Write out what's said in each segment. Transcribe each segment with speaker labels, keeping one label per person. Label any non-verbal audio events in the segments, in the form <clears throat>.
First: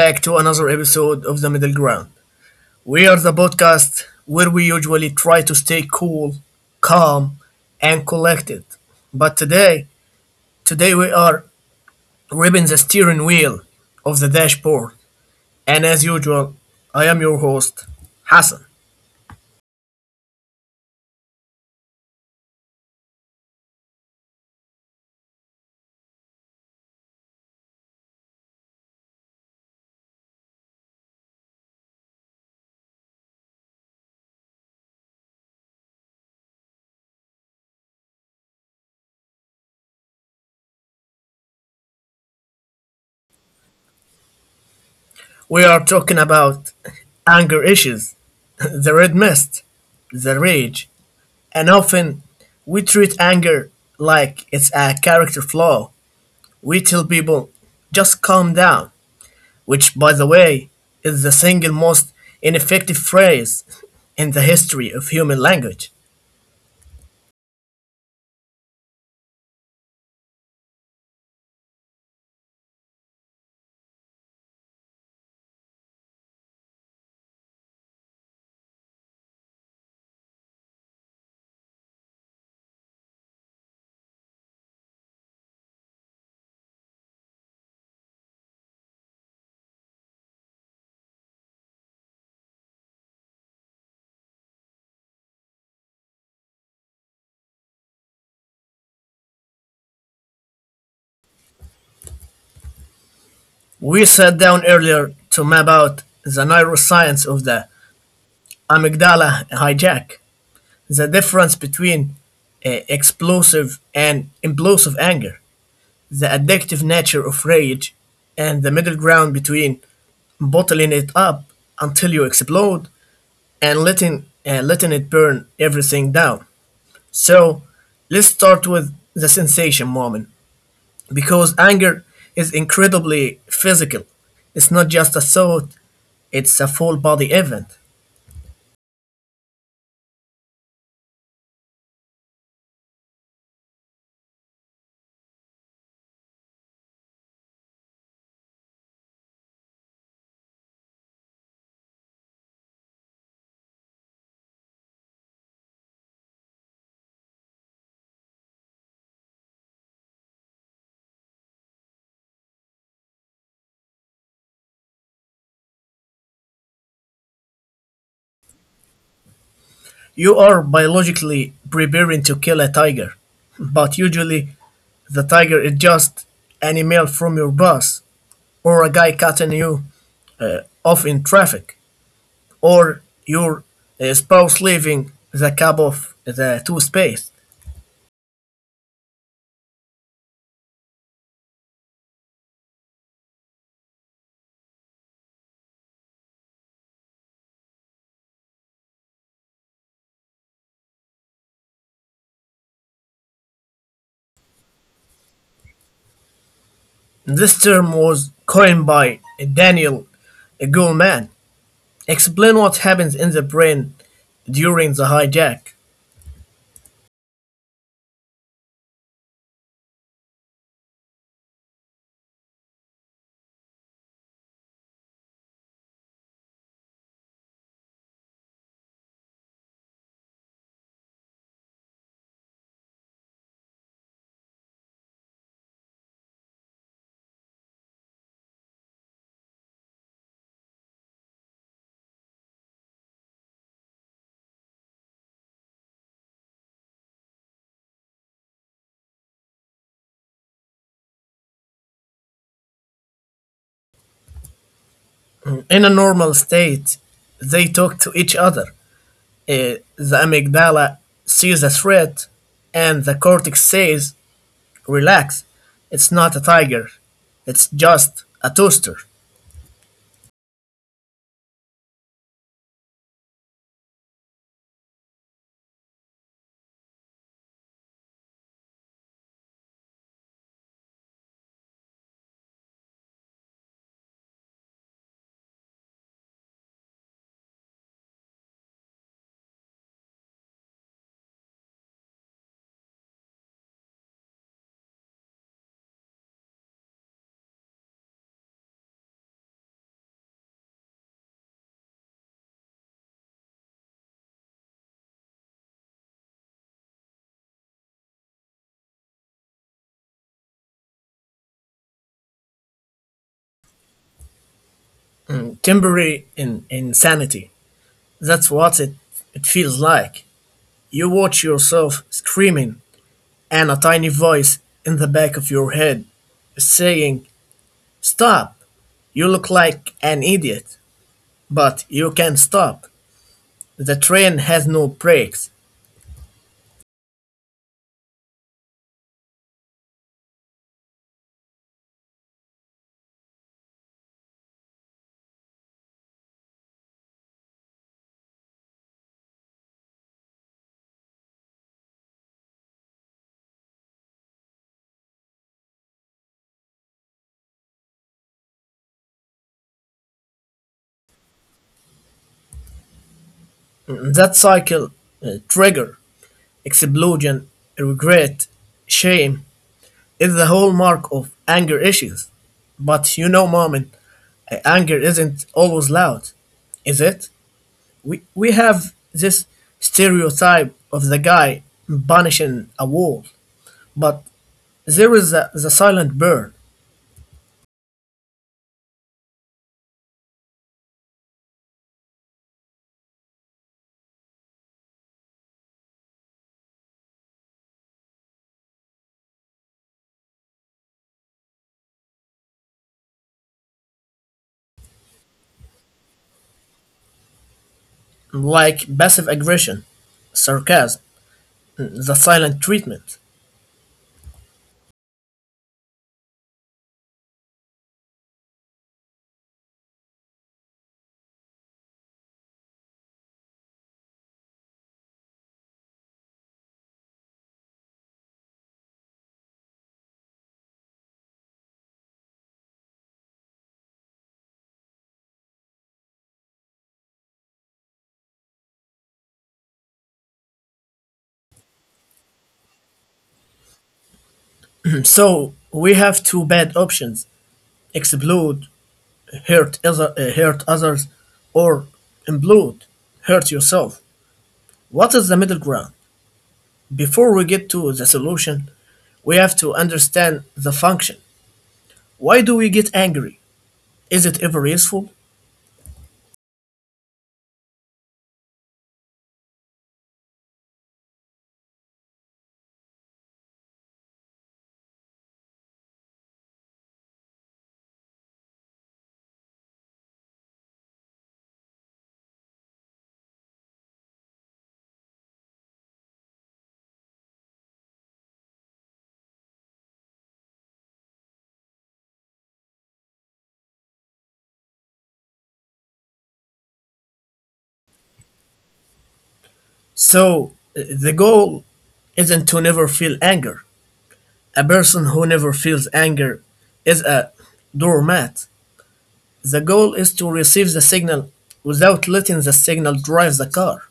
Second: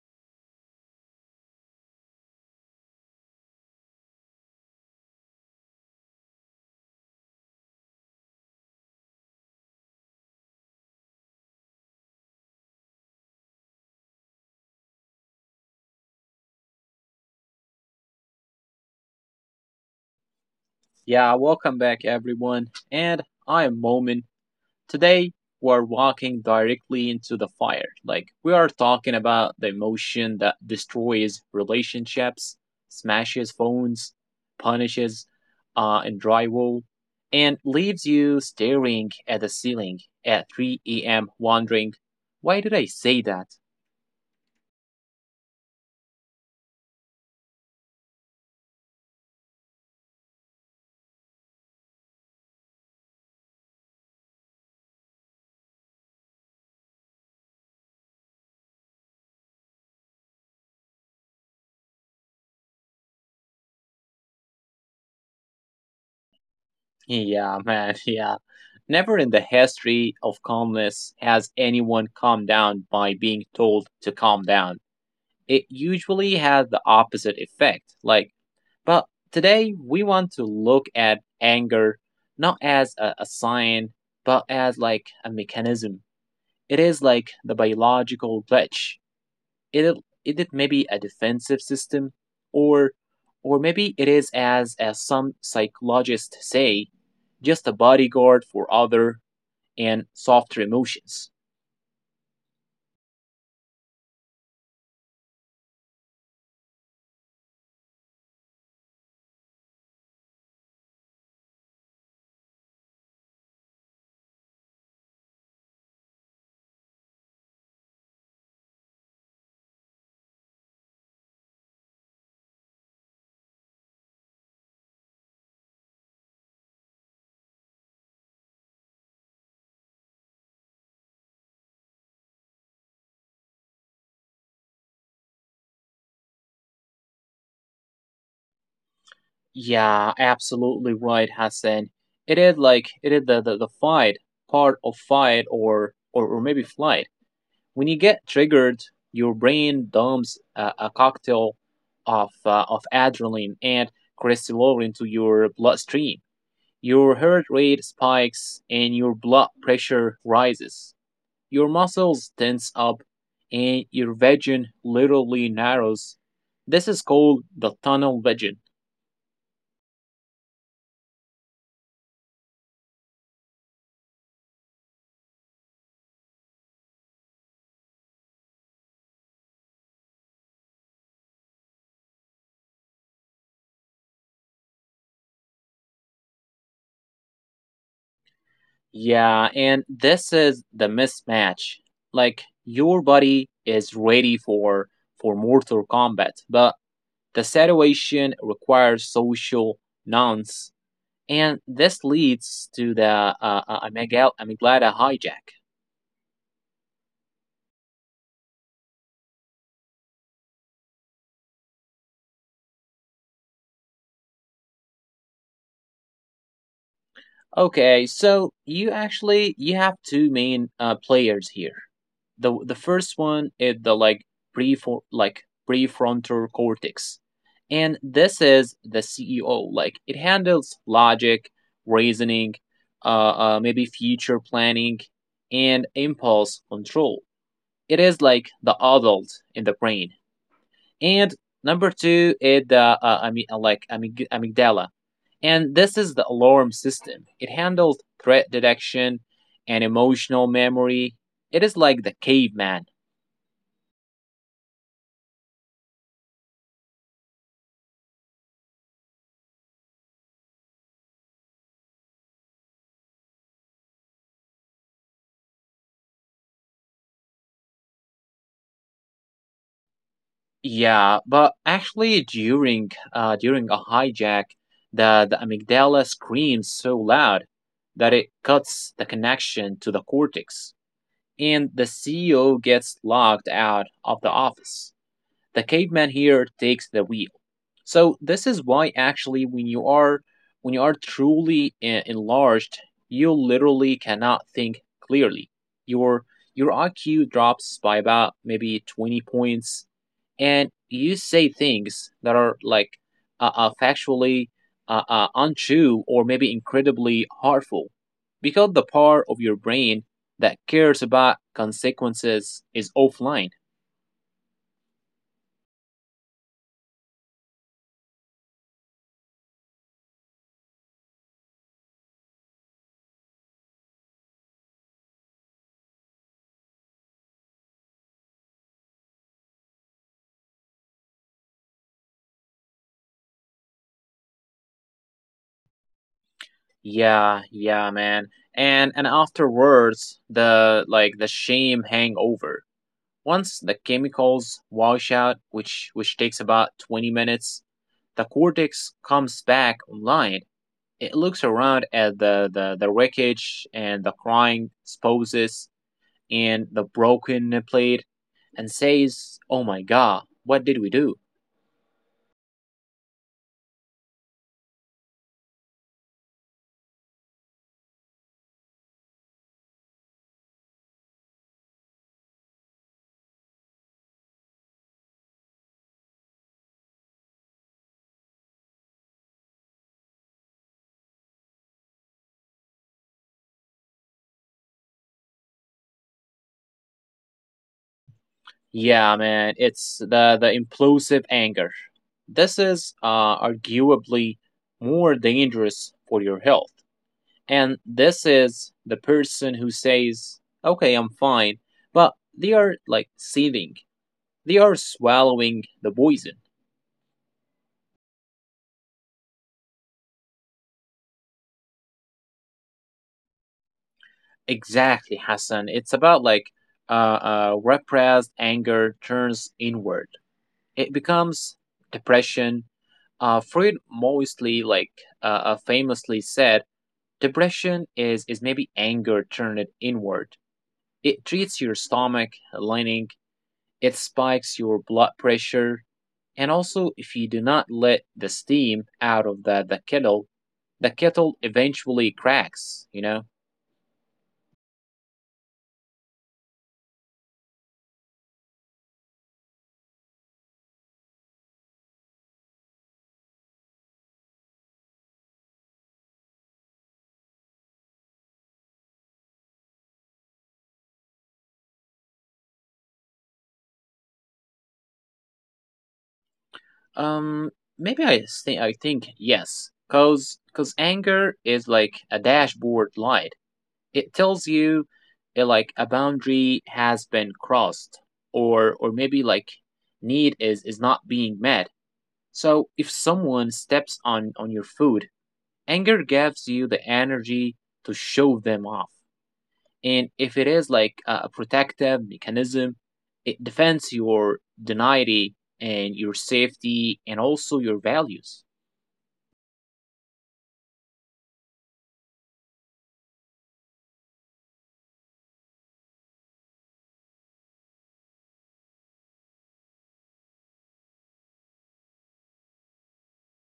Speaker 1: back to another episode of The Middle Ground. We are the podcast where we usually try to stay cool, calm, and collected. But today, today we are ripping the steering wheel of the dashboard. And as usual, I am your host, Hassan.
Speaker 2: Yeah, welcome back everyone. And I am Momin. Today we're walking directly into the fire. Like we are talking about the emotion that destroys relationships, smashes phones, punishes and drywall, and leaves you staring at the ceiling at 3 a.m. wondering, why did I say that?
Speaker 1: We are talking about anger issues, <laughs> the red mist, the rage, and often we treat anger like it's a character flaw. We tell people, just calm down, which, by the way, is the single most ineffective phrase in the history of human language.
Speaker 2: Yeah, <laughs> man. Yeah. Never in the history of calmness has anyone calmed down by being told to calm down. It usually has the opposite effect. Like, but today we want to look at anger not as a sign, but as like a mechanism. It is like the biological glitch it it may be a defensive system or or maybe it is as some psychologists say just a bodyguard for other and softer emotions.
Speaker 1: We sat down earlier to map out the neuroscience of the amygdala hijack, the difference between explosive and implosive anger, the addictive nature of rage, and the middle ground between bottling it up until you explode and letting it burn everything down. So, let's start with the sensation moment because anger is incredibly physical. It's not just a thought, it's a full body event.
Speaker 2: Yeah, absolutely right, Hassan. It is like it is the fight part of fight or maybe flight. When you get triggered your brain dumps a cocktail of adrenaline and crystalline to your bloodstream. Your heart rate spikes and your blood pressure rises. Your muscles tense up and your vision literally narrows. This is called the tunnel vision.
Speaker 1: You are biologically preparing to kill a tiger, but usually the tiger is just an email from your boss or a guy cutting you off in traffic, or your spouse leaving the cup of the toothpaste.
Speaker 2: Yeah, and this is the mismatch. Like your body is ready for mortal combat, but the situation requires social nuance, and this leads to the amygdala hijack.
Speaker 1: This term was coined by Daniel Goleman. Explain what happens in the brain during the hijack.
Speaker 2: Okay, so you actually you have two main players here. The first one is the pre like prefrontal cortex. And this is the CEO. Like it handles logic, reasoning, maybe future planning and impulse control. It is like the adult in the brain, and number two is the amygdala, and this is the alarm system. It handles threat detection and emotional memory. It is like the caveman.
Speaker 1: In a normal state, they talk to each other. The amygdala sees a threat, and the cortex says, relax, it's not a tiger, it's just a toaster.
Speaker 2: Yeah, but actually during during a hijack, the amygdala screams so loud that it cuts the connection to the cortex, and the CEO gets locked out of the office. The caveman here takes the wheel. So this is why actually when you are truly enlarged, you literally cannot think clearly. Your your IQ drops by about maybe 20 points, and you say things that are like factually untrue or maybe incredibly harmful, because the part of your brain that cares about consequences is offline.
Speaker 1: Temporary insanity. That's what it feels like. You watch yourself screaming and a tiny voice in the back of your head is saying, stop! You look like an idiot, but you can't stop. The train has no brakes.
Speaker 2: Yeah, yeah, man. And afterwards, the like the shame hangover. Once the chemicals wash out, which takes about 20 minutes, the cortex comes back online. It looks around at the the wreckage and the crying spouses and the broken plate and says, "Oh my god, what did we do?"
Speaker 1: That cycle, trigger, explosion, regret, shame is the hallmark of anger issues. But you know, Mom, anger isn't always loud, is it? We have this stereotype of the guy punishing a wall, but there is the silent burn,
Speaker 2: Yeah, man, it's the implosive anger. This is arguably more dangerous for your health. And this is the person who says, "Okay, I'm fine," but they are like seething. They are swallowing the poison.
Speaker 1: like passive aggression, sarcasm, the silent treatment.
Speaker 2: Exactly, Hassan. It's about like uh, repressed anger turns inward. It becomes depression. Freud mostly like famously said depression is maybe anger turned inward. It treats your stomach lining, it spikes your blood pressure, and also if you do not let the steam out of the kettle, the kettle eventually cracks, you know?
Speaker 1: <clears throat> So we have two bad options: explode, hurt others, or implode, hurt yourself. What is the middle ground? Before we get to the solution, we have to understand the function. Why do we get angry? Is it ever useful?
Speaker 2: Um Maybe I think yes. Cause cause anger is like a dashboard light. It tells you like a boundary has been crossed, or maybe like need is not being met. So if someone steps on your food, anger gives you the energy to show them off. And if it is like a protective mechanism, it defends your dignity and your safety and also your values.
Speaker 1: So the goal isn't to never feel anger. A person who never feels anger is a doormat. The goal is to receive the signal without letting the signal drive the car.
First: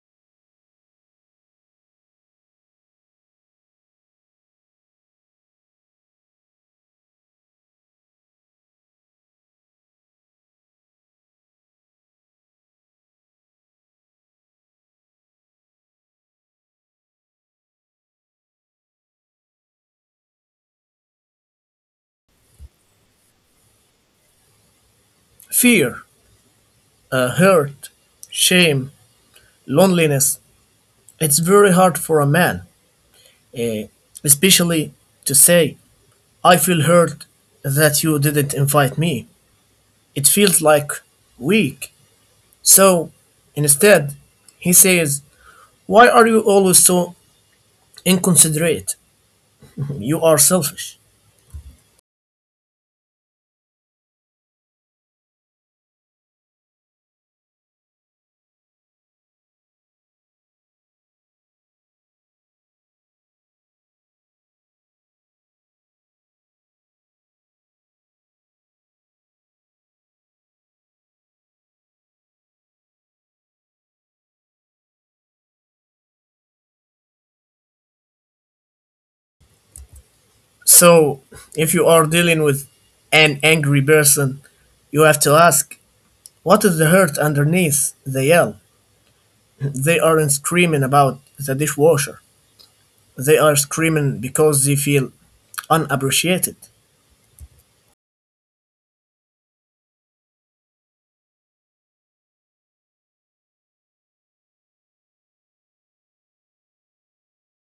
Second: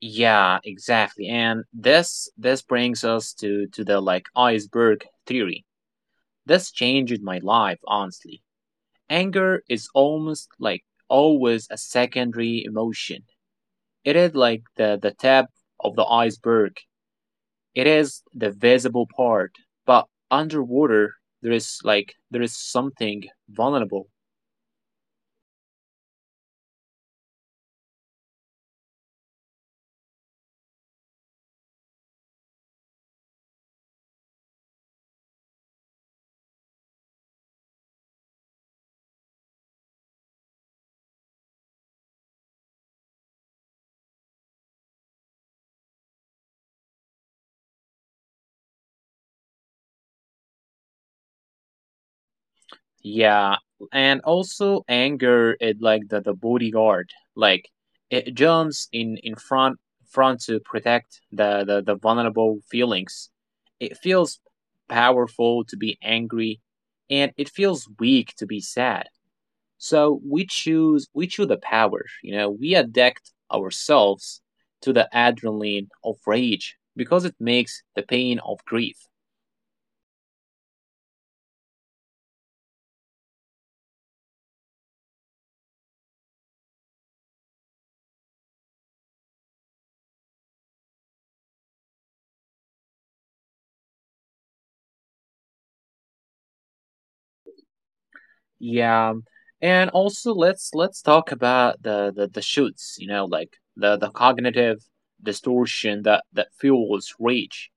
Speaker 2: Yeah, exactly. And this brings us to the like iceberg theory. This changed my life, honestly. Anger is almost like always a secondary emotion. It is like the tip of the iceberg. It is the visible part. But underwater, there is like, there is something vulnerable.
Speaker 1: Fear, hurt, shame, loneliness. It's very hard for a man, eh, especially to say, I feel hurt that you didn't invite me. It feels like weak. So instead, he says, why are you always so inconsiderate? You are selfish.
Speaker 2: Yeah. And also anger is like the bodyguard. Like it jumps in front front to protect the vulnerable feelings. It feels powerful to be angry, and it feels weak to be sad. So we choose the power, you know, we addict ourselves to the adrenaline of rage because it makes the pain of grief.
Speaker 1: So, if you are dealing with an angry person, you have to ask, what is the hurt underneath the yell? <laughs> They aren't screaming about the dishwasher. They are screaming because they feel unappreciated.
Speaker 2: Yeah. And also let's talk about the shoots, you know, like the cognitive distortion that fuels rage.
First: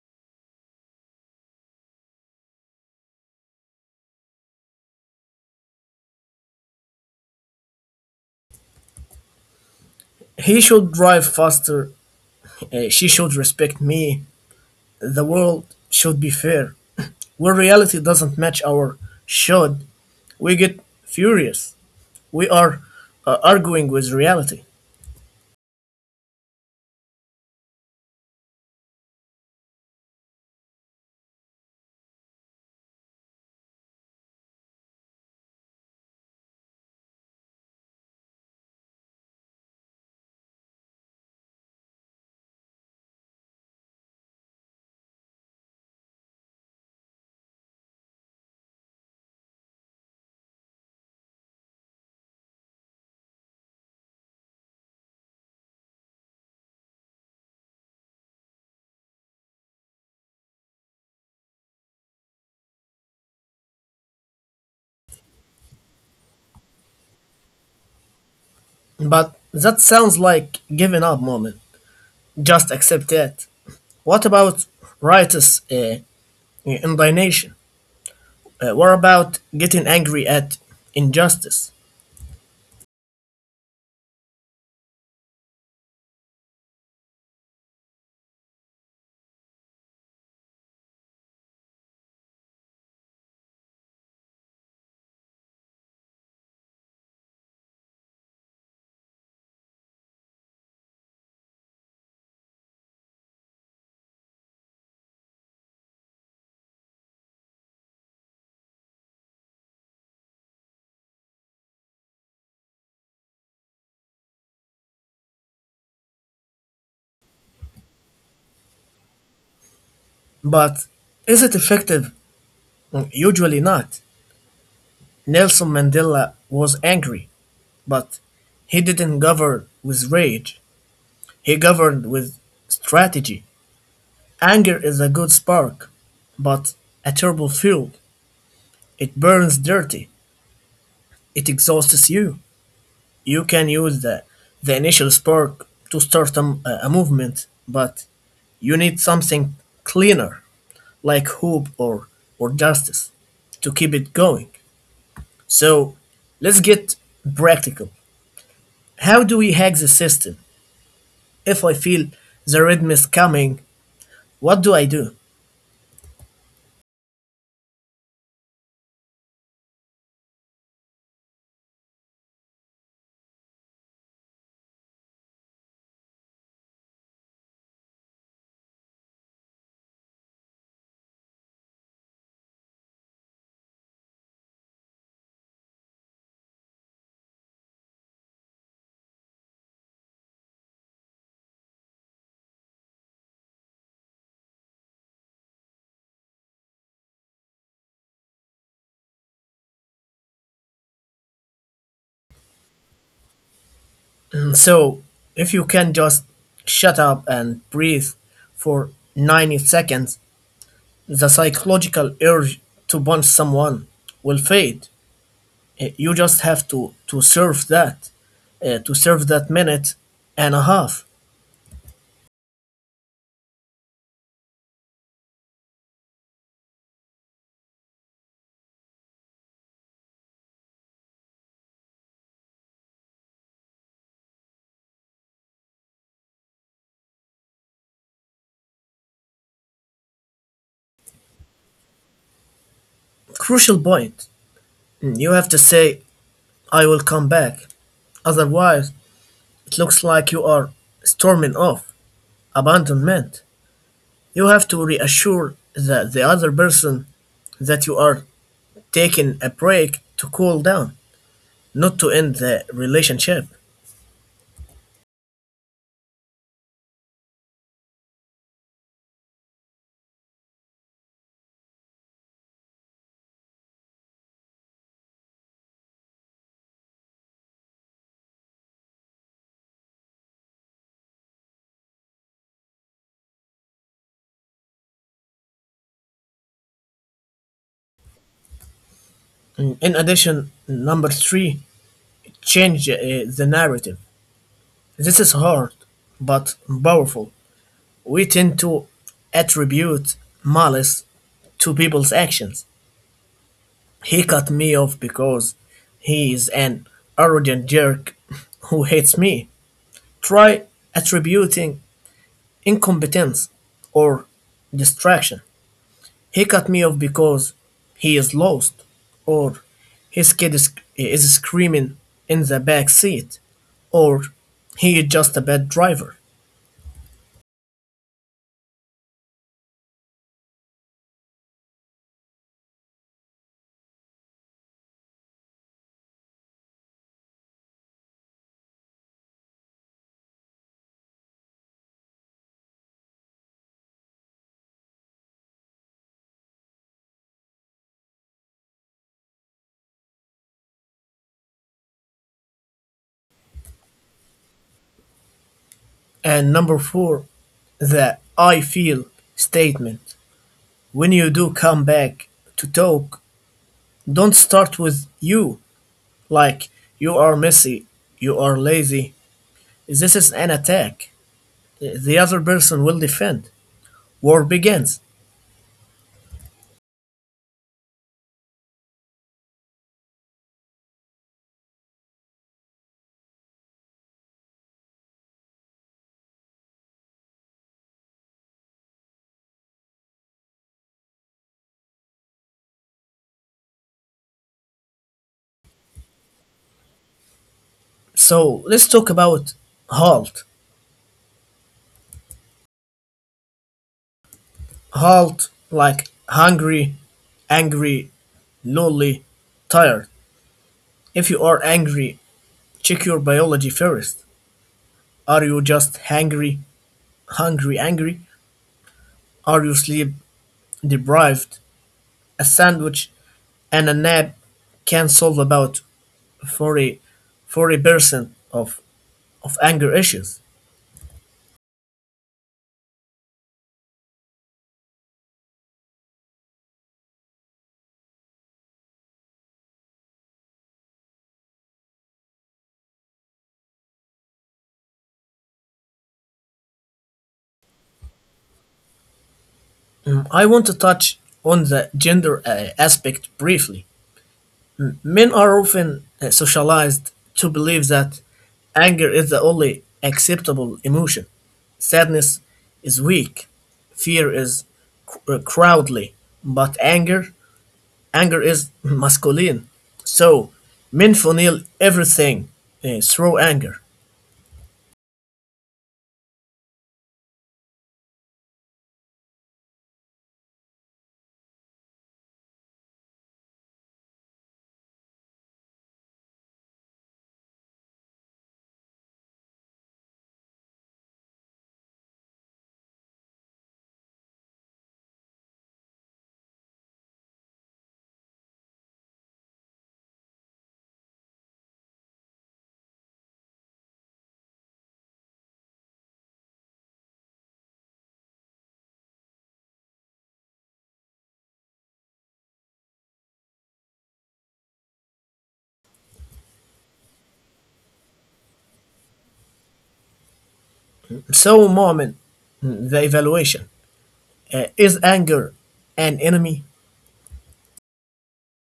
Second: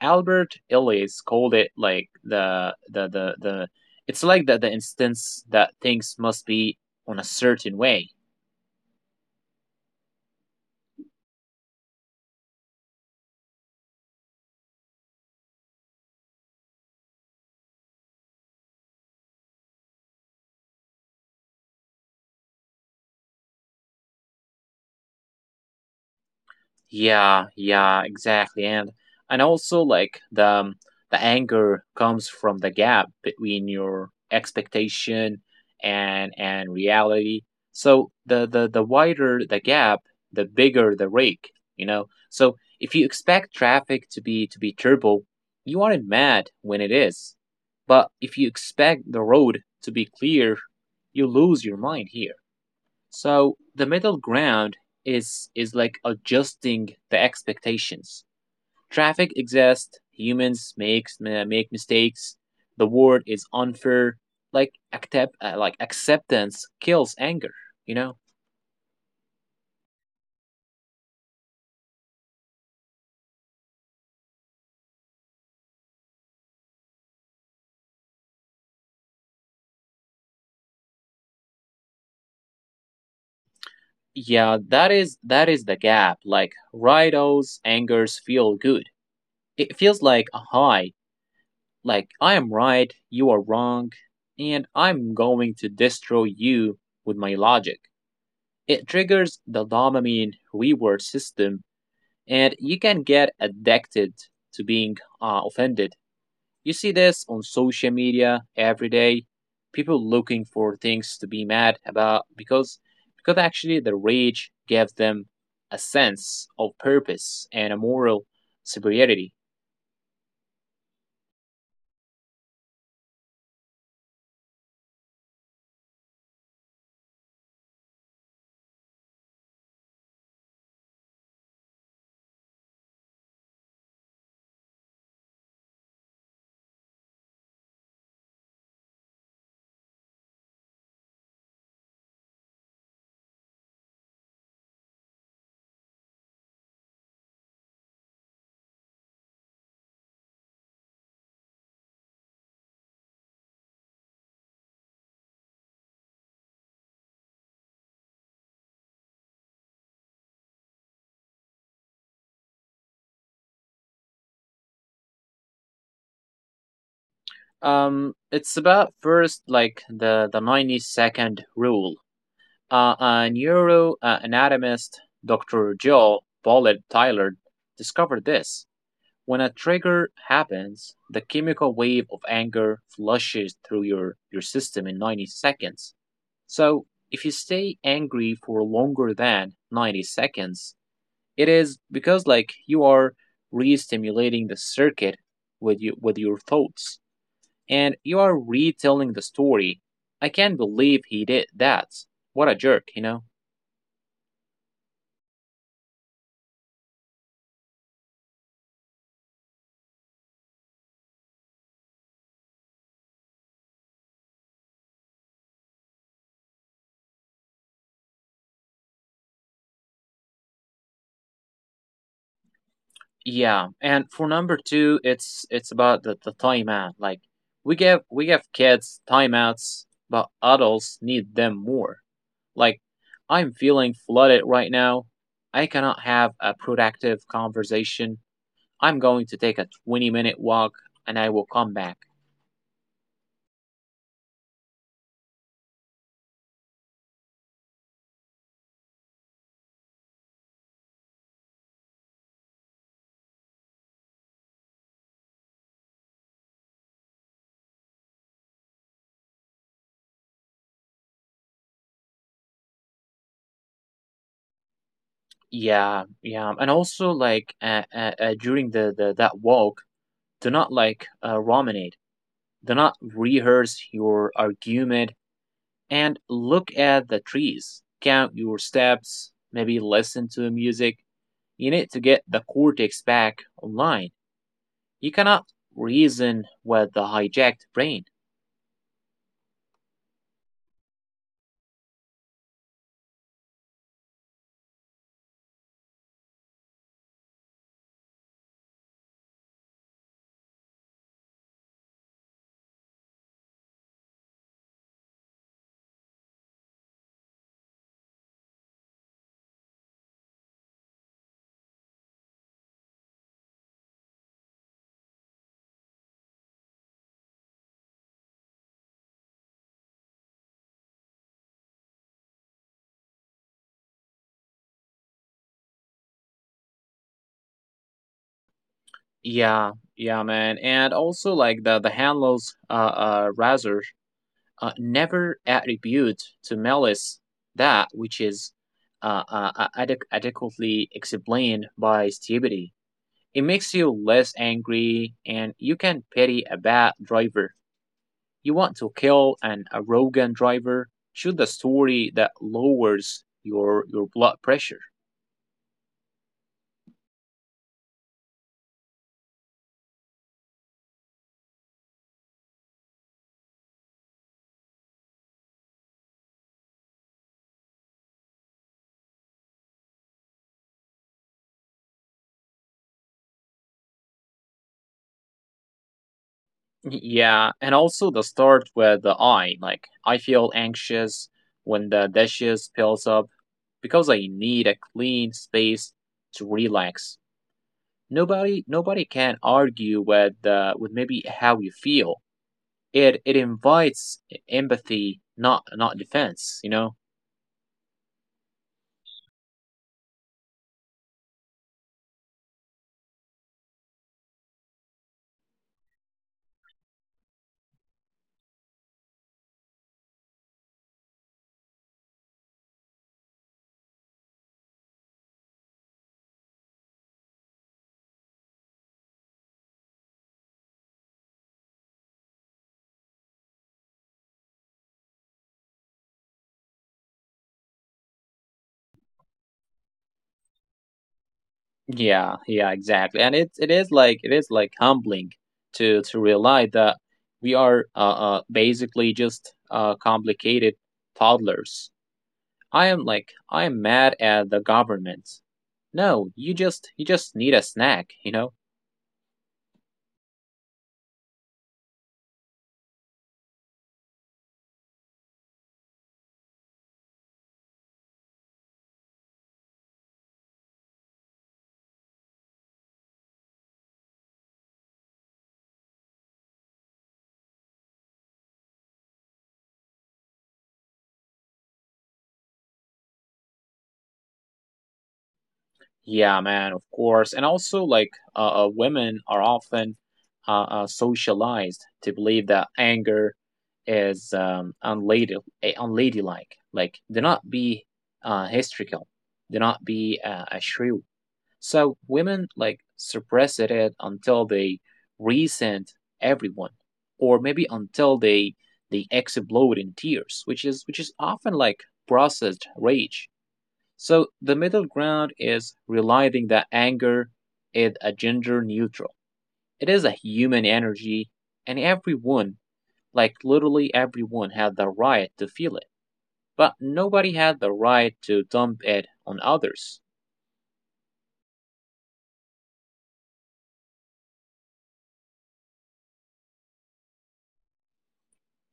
Speaker 2: Albert Ellis called it like the it's like the instance that things must be on a certain way.
Speaker 1: He should drive faster. She should respect me. The world should be fair. When reality doesn't match our should, we get furious. We are arguing with reality.
Speaker 2: Yeah, yeah, exactly. And also like the anger comes from the gap between your expectation and reality. So the wider the gap, the bigger the rake, you know. So if you expect traffic to be turbo, you aren't mad when it is. But if you expect the road to be clear, you lose your mind here. So the middle ground is like adjusting the expectations. Traffic exists, humans make mistakes. The world is unfair. Like accept like acceptance kills anger, you know?
Speaker 1: But that sounds like giving up moment. Just accept that. What about righteous indignation? What about getting angry at injustice?
Speaker 2: Yeah, that is the gap. Like Rido's angers feel good. It feels like a high. Like I am right, you are wrong, and I'm going to destroy you with my logic. It triggers the dopamine reward system, and you can get addicted to being offended. You see this on social media every day. People looking for things to be mad about because actually the rage gives them a sense of purpose and a moral superiority.
Speaker 1: But is it effective? Usually not. Nelson Mandela was angry, but he didn't govern with rage. He governed with strategy. Anger is a good spark, but a terrible fuel. It burns dirty. It exhausts you. You can use the initial spark to start a, a movement, but you need something cleaner, like hope or justice, to keep it going. So let's get practical. How do we hack the system? If I feel the rhythm is coming, what do I do?
Speaker 2: It's about first like the 90-second rule. A neuroanatomist, Dr. Joel Bollett Tyler, discovered this. When a trigger happens, the chemical wave of anger flushes through your system in 90 seconds. So, if you stay angry for longer than 90 seconds, it is because like you are re-stimulating the circuit with you with your thoughts, and you are retelling the story. I can't believe he did that. What a jerk, you know?
Speaker 1: <clears throat> So if you can just shut up and breathe for 90 seconds, the psychological urge to punch someone will fade. You just have to serve to serve that minute and a half.
Speaker 2: Yeah, and for number two, it's about the timeout. Like we give kids timeouts, but adults need them more. Like I'm feeling flooded right now. I cannot have a productive conversation. I'm going to take a 20-minute minute walk, and I will come back.
Speaker 1: Crucial point. You have to say, "I will come back." Otherwise, it looks like you are storming off, abandonment. You have to reassure the other person that you are taking a break to cool down, not to end the relationship.
Speaker 2: Yeah, yeah, and also like during the that walk, do not like ruminate. Do not rehearse your argument, and look at the trees. Count your steps, maybe listen to music. You need to get the cortex back online. You cannot reason with the hijacked brain.
Speaker 1: In addition, number three, change the narrative. This is hard but powerful. We tend to attribute malice to people's actions. He cut me off because he is an arrogant jerk <laughs> who hates me. Try attributing incompetence or distraction. He cut me off because he is lost or his is screaming in the back seat or he is just a bad driver.
Speaker 2: Yeah, yeah, man. And also, like the handlers, rather, never attribute to malice that which is adequately explained by stupidity. It makes you less angry, and you can pity a bad driver. You want to kill an arrogant driver, shoot a story that lowers your blood pressure.
Speaker 1: And number four, the I feel statement. When you do come back to talk, don't start with you, like, you are messy, you are lazy. This is an attack. The other person will defend. War begins.
Speaker 2: Yeah, and also the start with the I. Like I feel anxious when the dishes piles up because I need a clean space to relax. Nobody can argue with maybe how you feel. It invites empathy, not not defense, you know.
Speaker 1: So let's talk about halt. Halt, like hungry, angry, lonely, tired. If you are angry, check your biology first. Are you just hangry, hungry, angry? Are you sleep deprived? A sandwich and a nap can solve about 40 percent of of anger issues.
Speaker 2: Yeah, yeah, exactly. And it is like it is like humbling to realize that we are basically just complicated toddlers. I am like I am mad at the government. No, you just need a snack, you know?
Speaker 1: I want to touch on the gender aspect briefly. Men are often socialized to believe that anger is the only acceptable emotion. Sadness is weak. Fear is cowardly, but anger, anger is masculine. So men feel everything through anger.
Speaker 2: Yeah, man, of course. And also, like, women are often socialized to believe that anger is unladylike. Like, do not be hysterical, do not be a shrew. So women like suppress it until they resent everyone, or maybe until they explode in tears, which is often like processed rage. So the middle ground is realizing that anger is a gender neutral. It is a human energy, and everyone, like literally everyone, has the right to feel it. But nobody has the right to dump it on others.
Speaker 1: So, moment, the evaluation. Is anger an enemy?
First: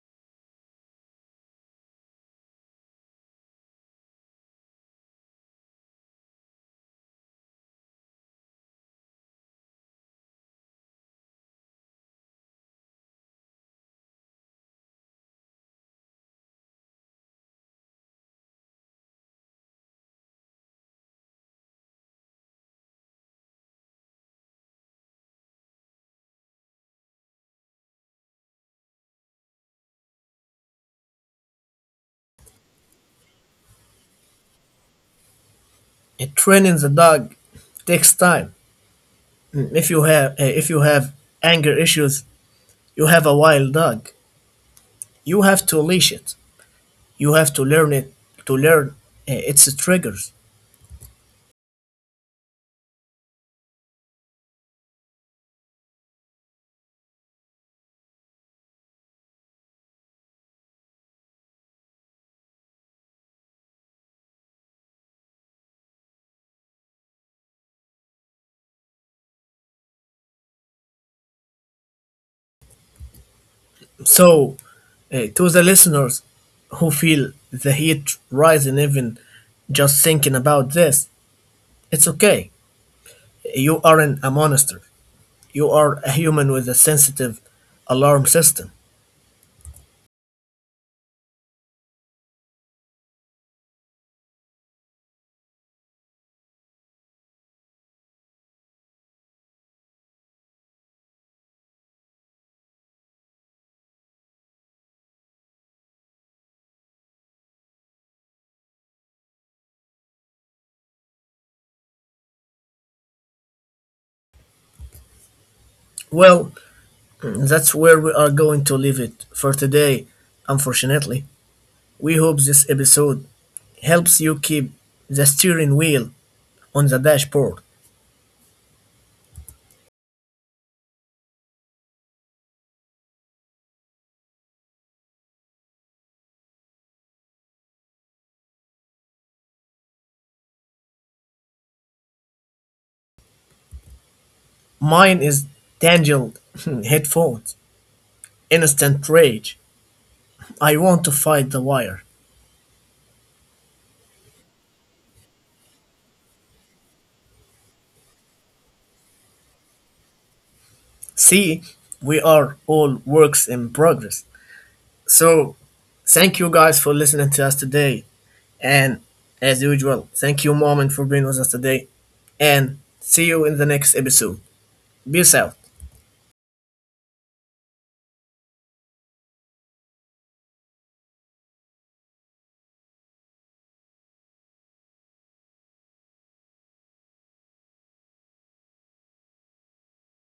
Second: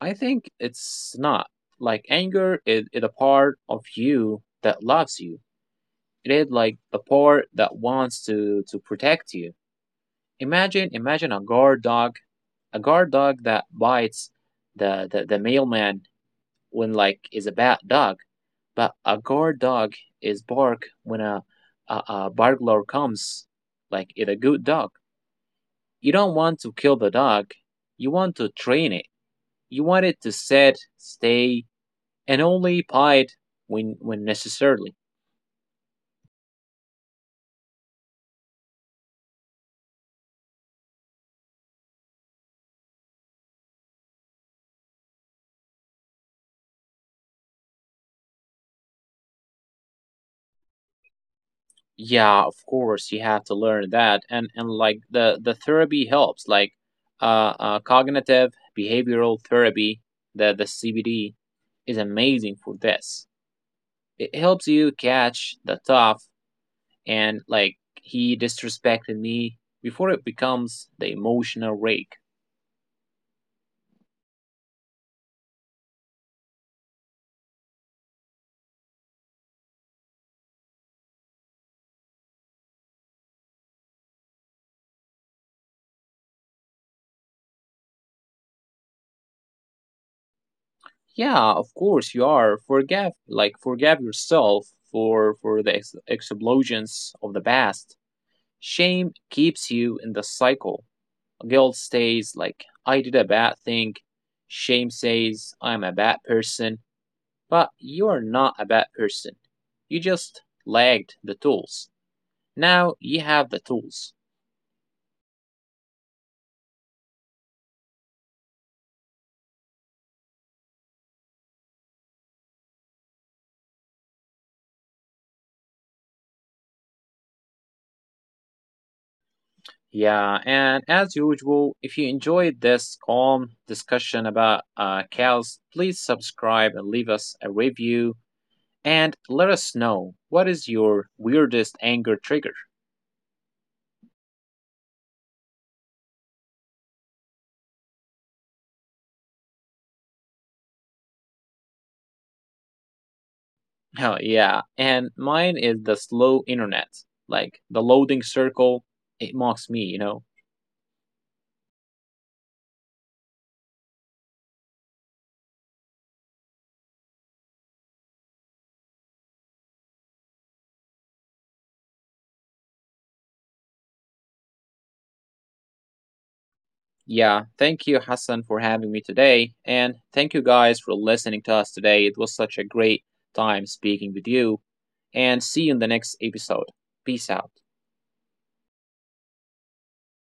Speaker 2: I think it's not. Like anger is a part of you that loves you. It is like a part that wants to protect you. Imagine a guard dog that bites the mailman when like is a bad dog, but a guard dog is bark when a burglar comes. Like it's a good dog. You don't want to kill the dog. You want to train it. You want it to sit, stay, and only bite when necessarily.
Speaker 1: Training the dog takes time. If you have anger issues, you have a wild dog. You have to leash it. You have to learn it to learn its triggers.
Speaker 2: Yeah, of course you have to learn that, and like the therapy helps, like cognitive behavioral therapy, the CBD is amazing for this. It helps you catch the thought and like he disrespected me before it becomes the emotional rake.
Speaker 1: So, to the listeners who feel the heat rising even just thinking about this, it's okay. You aren't a monster. You are a human with a sensitive alarm system.
Speaker 2: Yeah, of course you are. Forgive, like forgive yourself for the explosions of the past. Shame keeps you in the cycle. Guilt stays like I did a bad thing. Shame says I'm a bad person, but you're not a bad person. You just lagged the tools. Now you have the tools.
Speaker 1: Well, that's where we are going to leave it for today, unfortunately. We hope this episode helps you keep the steering wheel on the dashboard.
Speaker 2: Yeah, and as usual, if you enjoyed this calm discussion about cows, please subscribe and leave us a review, and let us know what is your weirdest anger trigger. <laughs>
Speaker 1: Mine is tangled <laughs> headphones, instant rage. I want to fight the wire.
Speaker 2: Oh, yeah, and mine is the slow internet. Like the loading circle, it mocks me, you know?
Speaker 1: See, we are all works in progress. So, thank you guys for listening to us today. And as usual, thank you, Mom, and for being with us today. And see you in the next episode. Peace out.
Speaker 2: Yeah, thank you, Hassan, for having me today. And thank you guys for listening to us today. It was such a great time speaking with you. And see you in the next episode. Peace out.